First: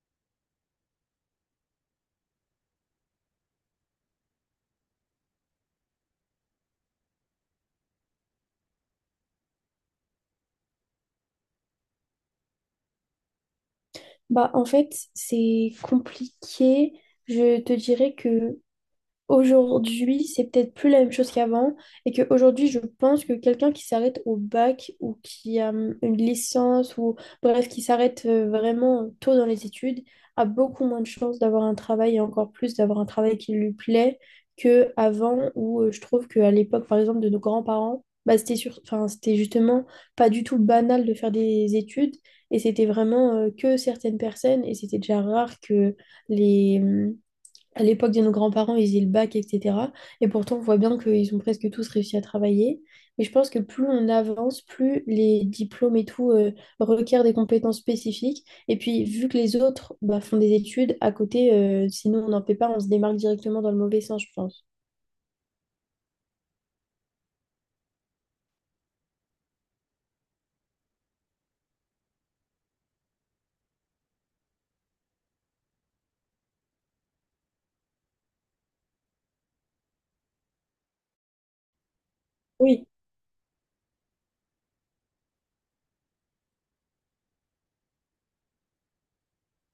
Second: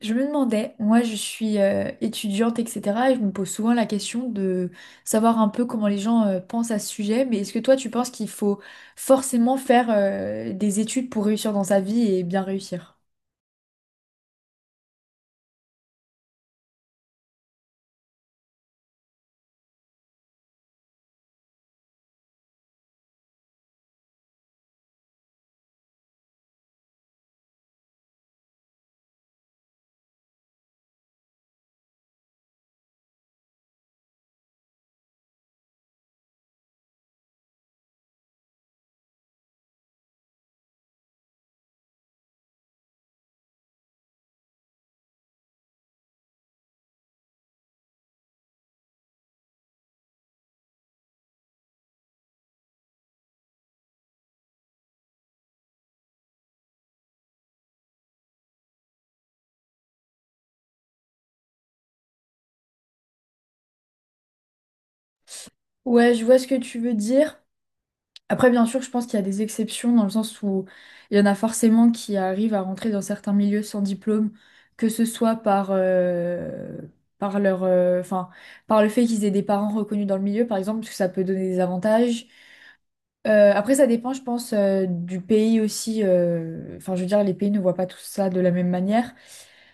Je me demandais, moi je suis étudiante, etc. Et je me pose souvent la question de savoir un peu comment les gens pensent à ce sujet. Mais est-ce que toi tu penses qu'il faut forcément faire des études pour réussir dans sa vie et bien réussir? Bah, en fait, c'est compliqué. Je te dirais que aujourd'hui, c'est peut-être plus la même chose qu'avant et qu'aujourd'hui, je pense que quelqu'un qui s'arrête au bac ou qui a une licence ou bref, qui s'arrête vraiment tôt dans les études, a beaucoup moins de chances d'avoir un travail et encore plus d'avoir un travail qui lui plaît que avant où je trouve qu'à l'époque, par exemple, de nos grands-parents, bah, c'était enfin, c'était justement pas du tout banal de faire des études et c'était vraiment que certaines personnes et c'était déjà rare que les à l'époque de nos grands-parents, ils avaient le bac, etc. Et pourtant, on voit bien qu'ils ont presque tous réussi à travailler. Mais je pense que plus on avance, plus les diplômes et tout requièrent des compétences spécifiques. Et puis, vu que les autres bah, font des études à côté, si nous, on n'en fait pas, on se démarque directement dans le mauvais sens, je pense. Ouais, je vois ce que tu veux dire. Après, bien sûr, je pense qu'il y a des exceptions dans le sens où il y en a forcément qui arrivent à rentrer dans certains milieux sans diplôme, que ce soit par leur, euh, enfin, par le fait qu'ils aient des parents reconnus dans le milieu, par exemple, parce que ça peut donner des avantages. Oui, Après, ça dépend, je pense, du pays aussi. Enfin, je veux dire, les pays ne voient pas tout ça de la même manière.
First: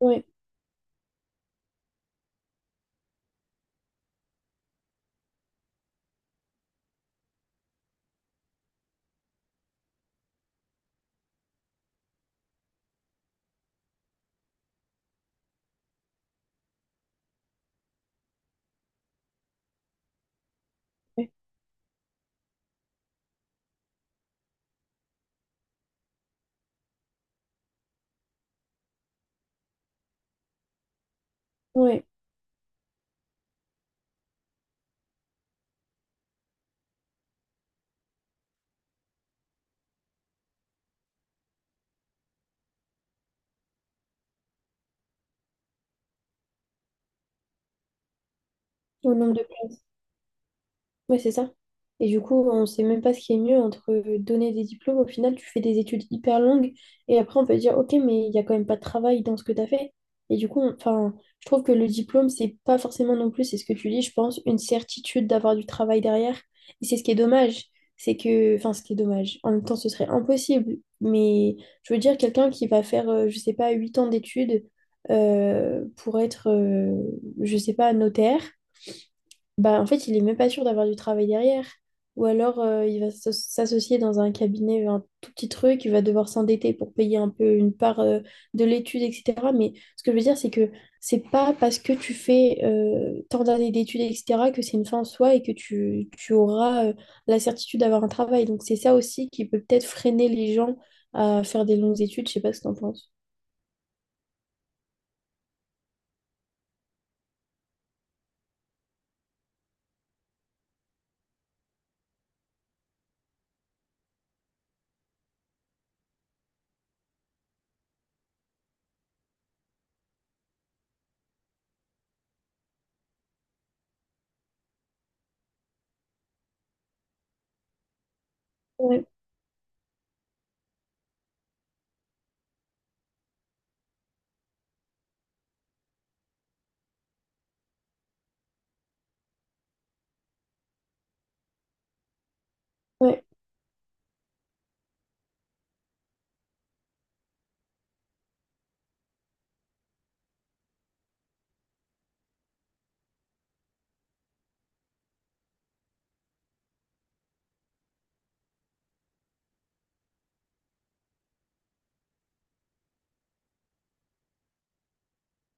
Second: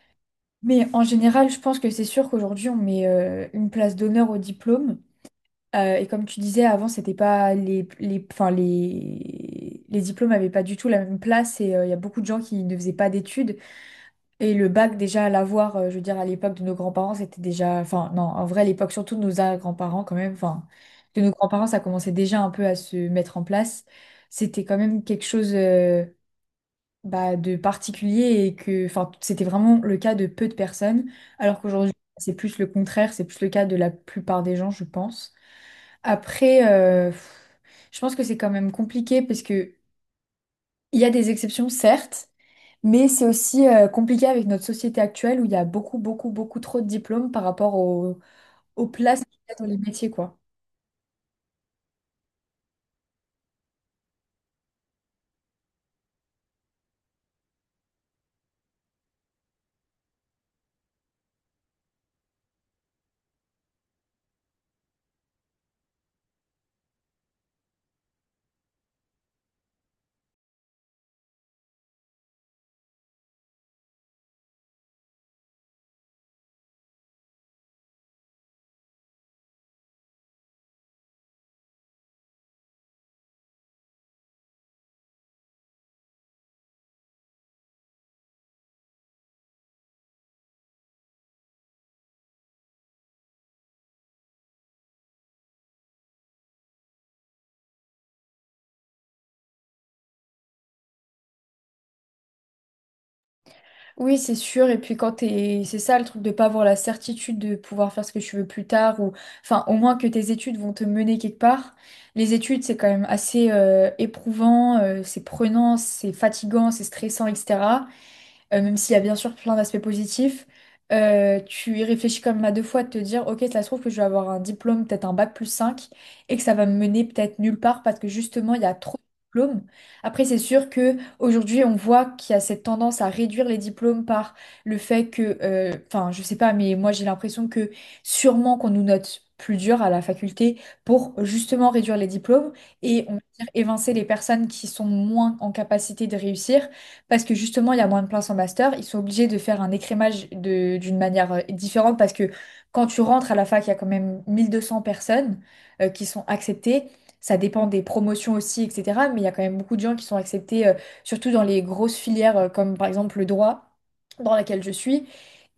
oui, Mais en général, je pense que c'est sûr qu'aujourd'hui, on met une place d'honneur au diplôme. Et comme tu disais, avant, c'était pas les diplômes n'avaient pas du tout la même place. Et il y a beaucoup de gens qui ne faisaient pas d'études. Et le bac, déjà, à l'avoir, je veux dire, à l'époque de nos grands-parents, c'était déjà. Enfin, non, en vrai, à l'époque, surtout de nos grands-parents, quand même, oui. Ça commençait déjà un peu à se mettre en place. C'était quand même quelque chose bah, de particulier et que. Enfin, c'était vraiment le cas de peu de personnes, alors qu'aujourd'hui, Ouais, c'est plus le contraire, c'est plus le cas de la plupart des gens, je pense. Après, je pense que c'est quand même compliqué parce que il y a des exceptions, certes, mais c'est aussi compliqué avec notre société actuelle où il y a beaucoup, beaucoup, beaucoup trop de diplômes par rapport aux au places nombre qu'il de y a dans les places. métiers, quoi. Ouais, c'est ça. Et du coup, on sait même pas ce qui est mieux entre donner des diplômes. Au final, tu fais des études hyper longues et après, on peut dire, OK, mais il y a quand même pas de travail dans ce que tu as fait. Et du coup, enfin, je trouve que le diplôme, c'est pas forcément non plus, c'est ce que tu dis, je pense, une certitude d'avoir du travail derrière. Et c'est ce qui est dommage. C'est que, enfin, ce qui est dommage. En même temps, ce serait impossible. Mais je veux dire, quelqu'un qui va faire, je sais pas, 8 ans d'études pour être, je sais pas, notaire. Bah, en fait, il est même pas sûr d'avoir du travail derrière. Ou alors, il va s'associer dans un cabinet, vers un tout petit truc, il va devoir s'endetter pour payer un peu une part de l'étude, etc. Mais ce que je veux dire, c'est que c'est pas parce que tu fais tant d'années d'études, etc., que c'est une fin en soi et que tu auras la certitude d'avoir un travail. Donc, c'est ça aussi qui peut peut-être freiner les gens à faire des longues études. Je sais pas ce que t'en penses. Oui, c'est sûr. C'est ça le truc de pas avoir la certitude de pouvoir faire ce que tu veux plus tard Enfin, au moins que tes études vont te mener quelque part. Les études, c'est quand même assez éprouvant, c'est prenant, c'est fatigant, c'est stressant, etc. Même s'il y a bien sûr plein d'aspects positifs, tu y réfléchis quand même à deux fois de te dire, ok, ça se trouve que je vais avoir un diplôme, peut-être un bac+5, et que ça va me mener peut-être nulle part parce que justement, il y a trop Ouais, de diplômes. Après, c'est sûr que aujourd'hui, on voit qu'il y a cette tendance à réduire les diplômes par le fait que, enfin, je sais pas, mais moi j'ai l'impression que sûrement qu'on nous note plus dur à la faculté pour justement réduire les diplômes et on va ouais, dire évincer les personnes qui sont moins en capacité de réussir parce que justement, il y a moins de places en master. Ils sont obligés de faire un écrémage d'une manière différente parce que quand tu rentres à la fac, il y a quand même 1200 personnes qui sont acceptées. Ça dépend des promotions aussi, etc. Mais il y a quand même beaucoup de gens qui sont acceptés, surtout dans les grosses filières comme par exemple le droit dans laquelle je suis.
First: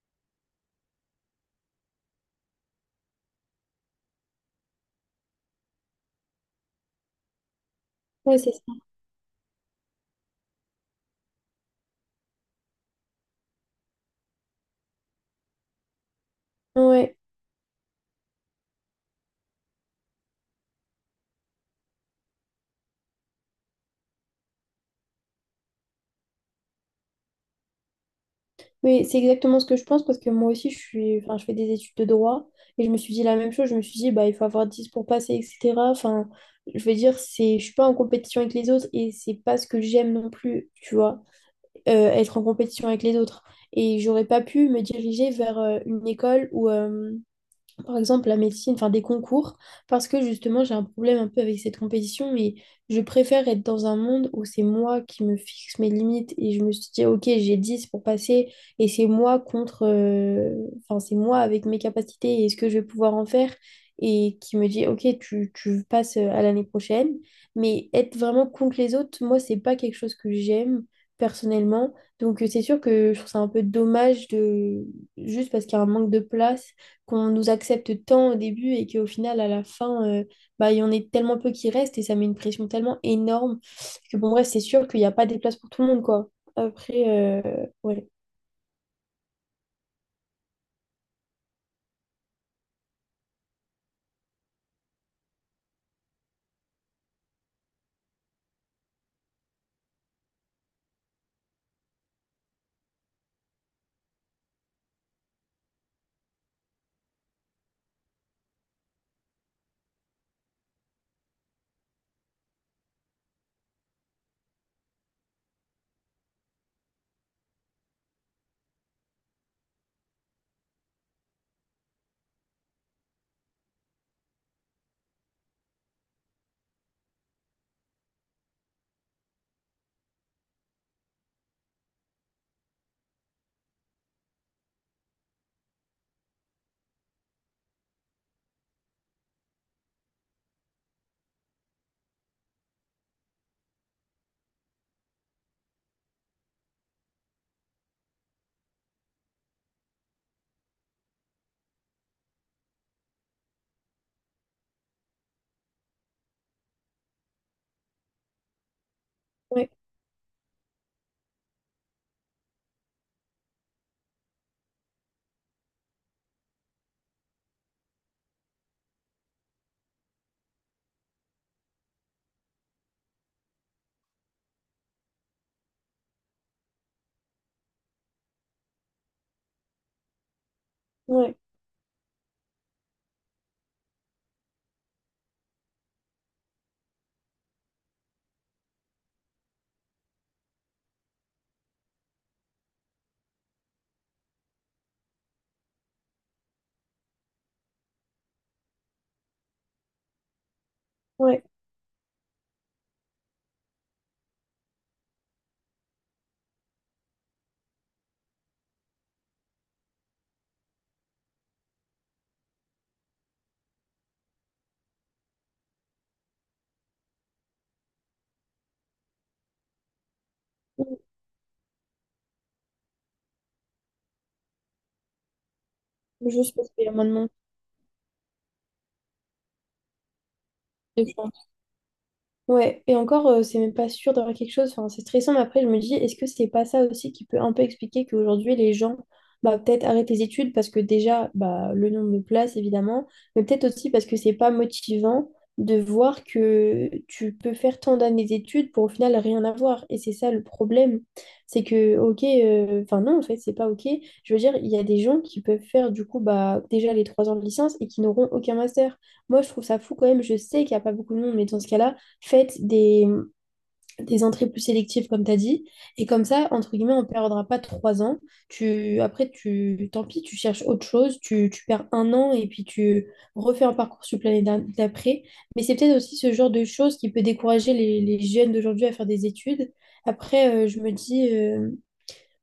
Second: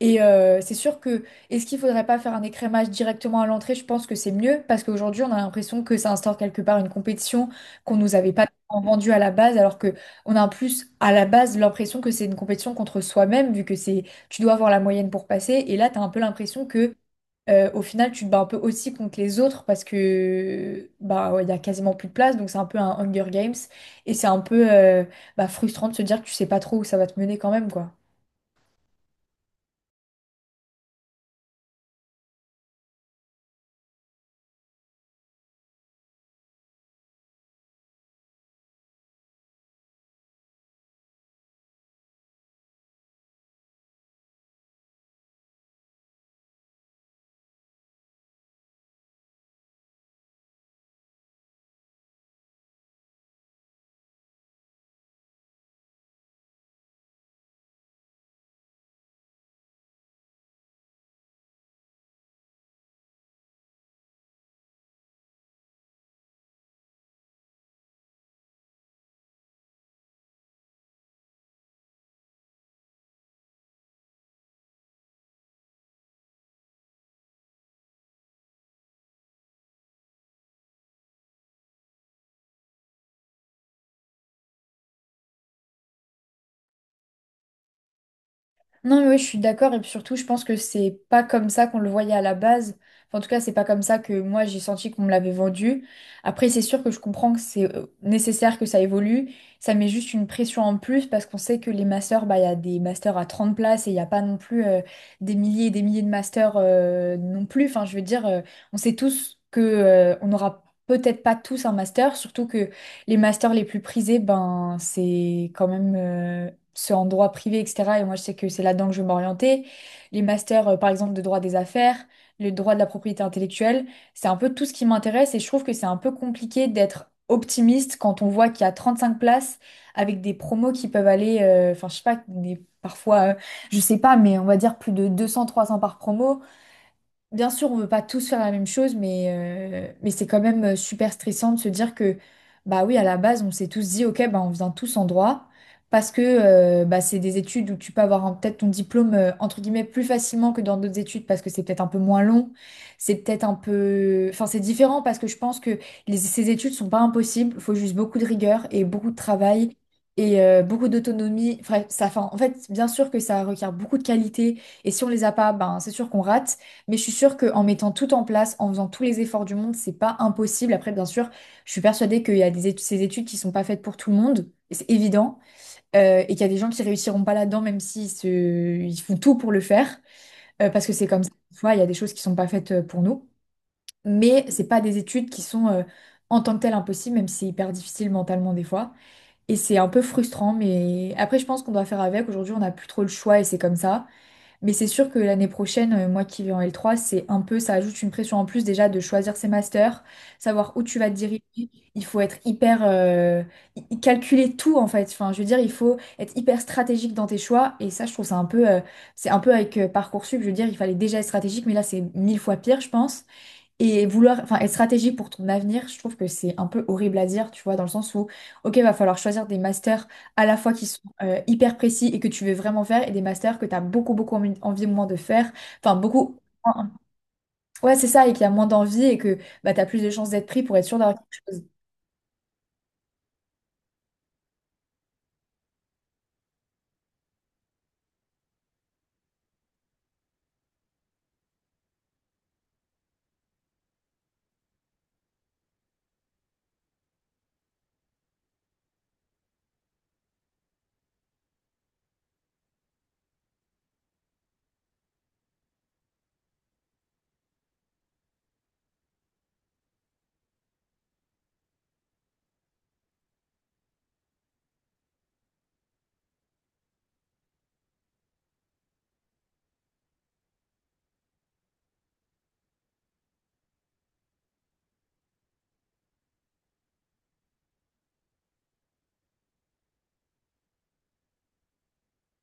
Et c'est sûr que, est-ce qu'il faudrait pas faire un écrémage directement à l'entrée? Je pense que c'est mieux parce qu'aujourd'hui, on a l'impression que ça instaure quelque part une compétition qu'on nous avait ouais, pas c'est ça. vendue à la base, alors que on a en plus à la base l'impression que c'est une compétition contre soi-même, vu que c'est tu dois avoir la moyenne pour passer. Et là, tu as un peu l'impression que Ouais. Au final, tu te bats un peu aussi contre les autres parce que bah ouais, il y a quasiment plus de place, donc c'est un peu un Hunger Games. Et c'est un peu bah, frustrant de se dire que tu sais pas trop où ça va te mener quand même, quoi. Oui, c'est exactement ce que je pense parce que moi aussi, je suis, enfin, je fais des études de droit et je me suis dit la même chose. Je me suis dit, bah, il faut avoir 10 pour passer, etc. Enfin, je veux dire, c'est, je suis pas en compétition avec les autres et c'est pas ce que j'aime non plus, tu vois, être en compétition avec les autres. Et j'aurais pas pu me diriger vers une école où, par exemple la médecine, enfin des concours, parce que justement j'ai un problème un peu avec cette compétition, mais je préfère être dans un monde où c'est moi qui me fixe mes limites et je me suis dit, ok, j'ai 10 pour passer et c'est moi contre, enfin c'est moi avec mes capacités et ce que je vais pouvoir en faire et qui me dit, ok, tu passes à l'année prochaine, mais être vraiment contre les autres, moi c'est pas quelque chose que j'aime personnellement, donc c'est sûr que je trouve ça un peu dommage de juste parce qu'il y a un manque de place qu'on nous accepte tant au début et qu'au final, à la fin, bah, il y en est tellement peu qui restent et ça met une pression tellement énorme que bon, bref, c'est sûr qu'il n'y a pas des places pour tout le monde, quoi. Après, ouais, Non, mais oui, je suis d'accord. Et puis surtout, je pense que c'est pas comme ça qu'on le voyait à la base. Enfin, en tout cas, c'est pas comme ça que moi, j'ai senti qu'on me l'avait vendu. Après, c'est sûr que je comprends que c'est nécessaire que ça évolue. Ça met juste une pression en plus parce qu'on sait que les masters, bah, il y a des masters à 30 places et il n'y a pas non plus des milliers et des milliers de masters non plus. Enfin, je veux dire, on sait tous que on n'aura peut-être pas tous un master, surtout que les masters les plus prisés, ben, c'est quand même ceux en droit privé, etc. Et moi, je sais que c'est là-dedans que je veux m'orienter. Les masters, par exemple, de droit des affaires, le droit de la propriété intellectuelle, c'est un peu tout ce qui m'intéresse et je trouve que c'est un peu compliqué d'être optimiste quand on voit qu'il y a 35 places avec des promos qui peuvent aller, enfin, je sais pas, parfois, je sais pas, mais on va dire plus de 200-300 par promo. Bien sûr, on ne veut pas tous faire la même chose, mais c'est quand même super stressant de se dire que, bah oui, à la base, on s'est tous dit, ok, bah on vient tous en droit, parce que bah, c'est des études où tu peux avoir peut-être ton diplôme, entre guillemets, plus facilement que dans d'autres études, parce que c'est peut-être un peu moins long, c'est peut-être un peu. Enfin, c'est différent, parce que je pense que ces études sont pas impossibles, il faut juste beaucoup de rigueur et beaucoup de ouais, travail. Et beaucoup d'autonomie. Enfin, ça, enfin, en fait, bien sûr que ça requiert beaucoup de qualité. Et si on les a pas, ben, c'est sûr qu'on rate. Mais je suis sûre qu'en mettant tout en place, en faisant tous les efforts du monde, c'est pas impossible. Après, bien sûr, je suis persuadée qu'il y a des études, ces études qui sont pas faites pour tout le monde, et c'est évident, et qu'il y a des gens qui réussiront pas là-dedans, même ils font tout pour le faire, parce que c'est comme ça. ouais, Tu vois, il y a des choses qui sont pas faites pour nous. Mais c'est pas des études qui sont en tant que telles impossibles, même si c'est hyper difficile mentalement des fois. Et c'est un peu frustrant, mais après, je pense qu'on doit faire avec. Aujourd'hui, on n'a plus trop le choix et c'est comme ça. Mais c'est sûr que l'année prochaine, moi qui vais en L3, c'est un peu, ça ajoute une pression en plus déjà de choisir ses masters, savoir où tu vas te ouais. diriger. Il faut être hyper, calculer tout en fait. Enfin, je veux dire, il faut être hyper stratégique dans tes choix. Et ça, je trouve ça un peu, c'est un peu avec Parcoursup, je veux dire, il fallait déjà être stratégique, mais là, c'est mille fois pire, je pense. Et vouloir, enfin, être stratégique pour ton avenir, je trouve que c'est un peu horrible à dire, tu vois, dans le sens où, ok, va falloir choisir des masters à la fois qui sont hyper précis et que tu veux vraiment faire, et des masters que tu as beaucoup, beaucoup envie, envie moins de faire, enfin, beaucoup, Je pense qu'il y a moins de monde. ouais, c'est ça, et qu'il y a moins d'envie et que bah, tu as plus de chances d'être pris pour être sûr d'avoir quelque chose. Ouais, et encore, c'est même pas sûr d'avoir quelque chose. Enfin, c'est stressant, mais après, je me dis, est-ce que c'est pas ça aussi qui peut un peu expliquer qu'aujourd'hui, les gens, bah, peut-être arrêtent les études parce que déjà, bah, le nombre de places, évidemment, mais peut-être aussi parce que c'est pas motivant de voir que tu peux faire tant d'années d'études pour au final rien avoir. Et c'est ça le problème. C'est que, ok, enfin, non, en fait, c'est pas ok. Je veux dire, il y a des gens qui peuvent faire, du coup, bah, déjà les 3 ans de licence et qui n'auront aucun master. Moi, je trouve ça fou quand même. Je sais qu'il n'y a pas beaucoup de monde, mais dans ce cas-là, faites des entrées plus sélectives, comme tu as dit. Et comme ça, entre guillemets, on ne perdra pas 3 ans. Après, tant pis, tu cherches autre chose, tu perds un an et puis tu refais un parcours sur l'année d'après. Mais c'est peut-être aussi ce genre de choses qui peut décourager les jeunes d'aujourd'hui à faire des études. Après, je me dis,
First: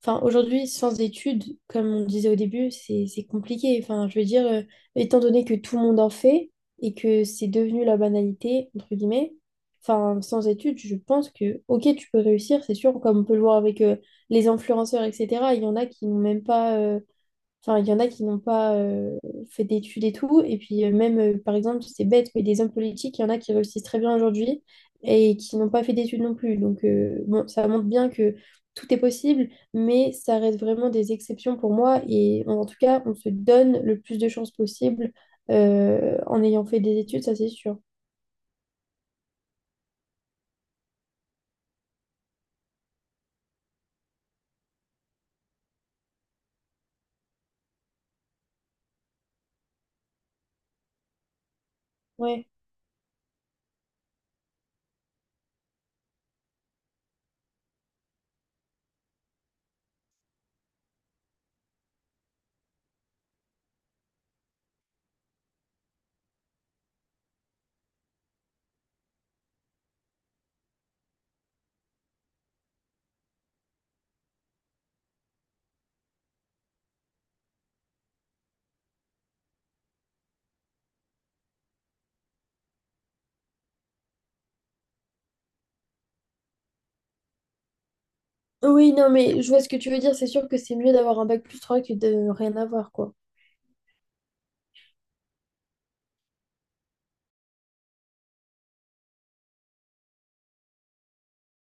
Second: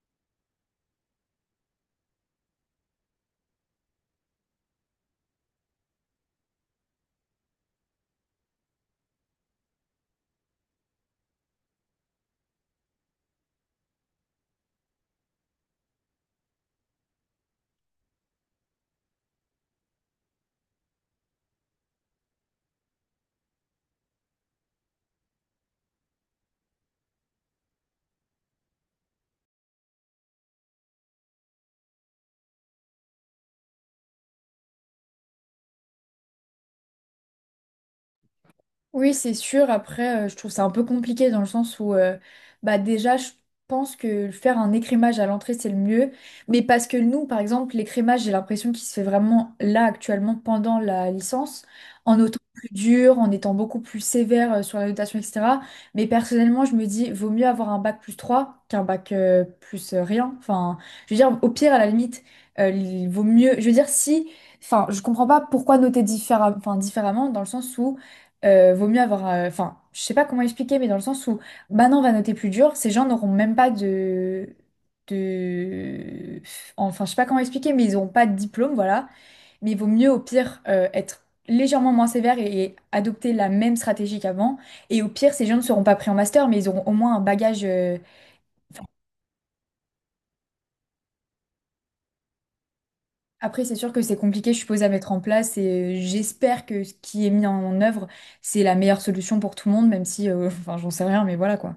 enfin, aujourd'hui, sans études, comme on disait au début, c'est compliqué. Enfin, je veux dire, étant donné que tout le monde en fait et que c'est devenu la banalité, entre guillemets, enfin, sans études, je pense que, ok, tu peux réussir, c'est sûr, comme on peut le voir avec les influenceurs, etc. Il y en a qui n'ont même pas enfin, il y en a qui n'ont pas fait d'études et tout. Et puis même, par exemple, c'est bête, mais des hommes politiques, il y en a qui réussissent très bien aujourd'hui et qui n'ont pas fait d'études non plus. Donc bon, ça montre bien que tout est possible, mais ça reste vraiment des exceptions pour moi. Et en tout cas, on se donne le plus de chances possible en ayant fait des études, ça c'est sûr. Oui, c'est sûr. Après, je trouve ça un peu compliqué dans le sens où, bah déjà, je pense que faire un écrémage à l'entrée, c'est le mieux. Mais parce que nous, par exemple, l'écrémage, j'ai l'impression qu'il se fait vraiment là, actuellement, pendant la licence, en notant Ouais. plus dur, en étant beaucoup plus sévère sur la notation, etc. Mais personnellement, je me dis, vaut mieux avoir un bac+3 qu'un bac plus rien. Enfin, je veux dire, au pire, à la limite, il vaut mieux. Je veux dire, si. Enfin, je comprends pas pourquoi noter enfin, différemment, dans le sens où vaut mieux avoir. Enfin, je sais pas comment expliquer, mais dans le sens où maintenant on va noter plus dur, ces gens n'auront même pas de... Enfin, je sais pas comment expliquer, mais ils n'auront pas de diplôme, voilà. Mais il vaut mieux au pire être légèrement moins sévère et adopter la même stratégie qu'avant. Et au pire, ces gens ne seront pas pris en master, mais ils auront au moins un bagage. Enfin, Oui, non, mais je vois ce que tu veux dire. C'est sûr que c'est mieux d'avoir un bac plus 3 que de rien avoir, quoi. après, c'est sûr que c'est compliqué, je suppose, à mettre en place et j'espère que ce qui est mis en œuvre, c'est la meilleure solution pour tout le monde, même si, enfin, j'en sais rien, mais voilà quoi.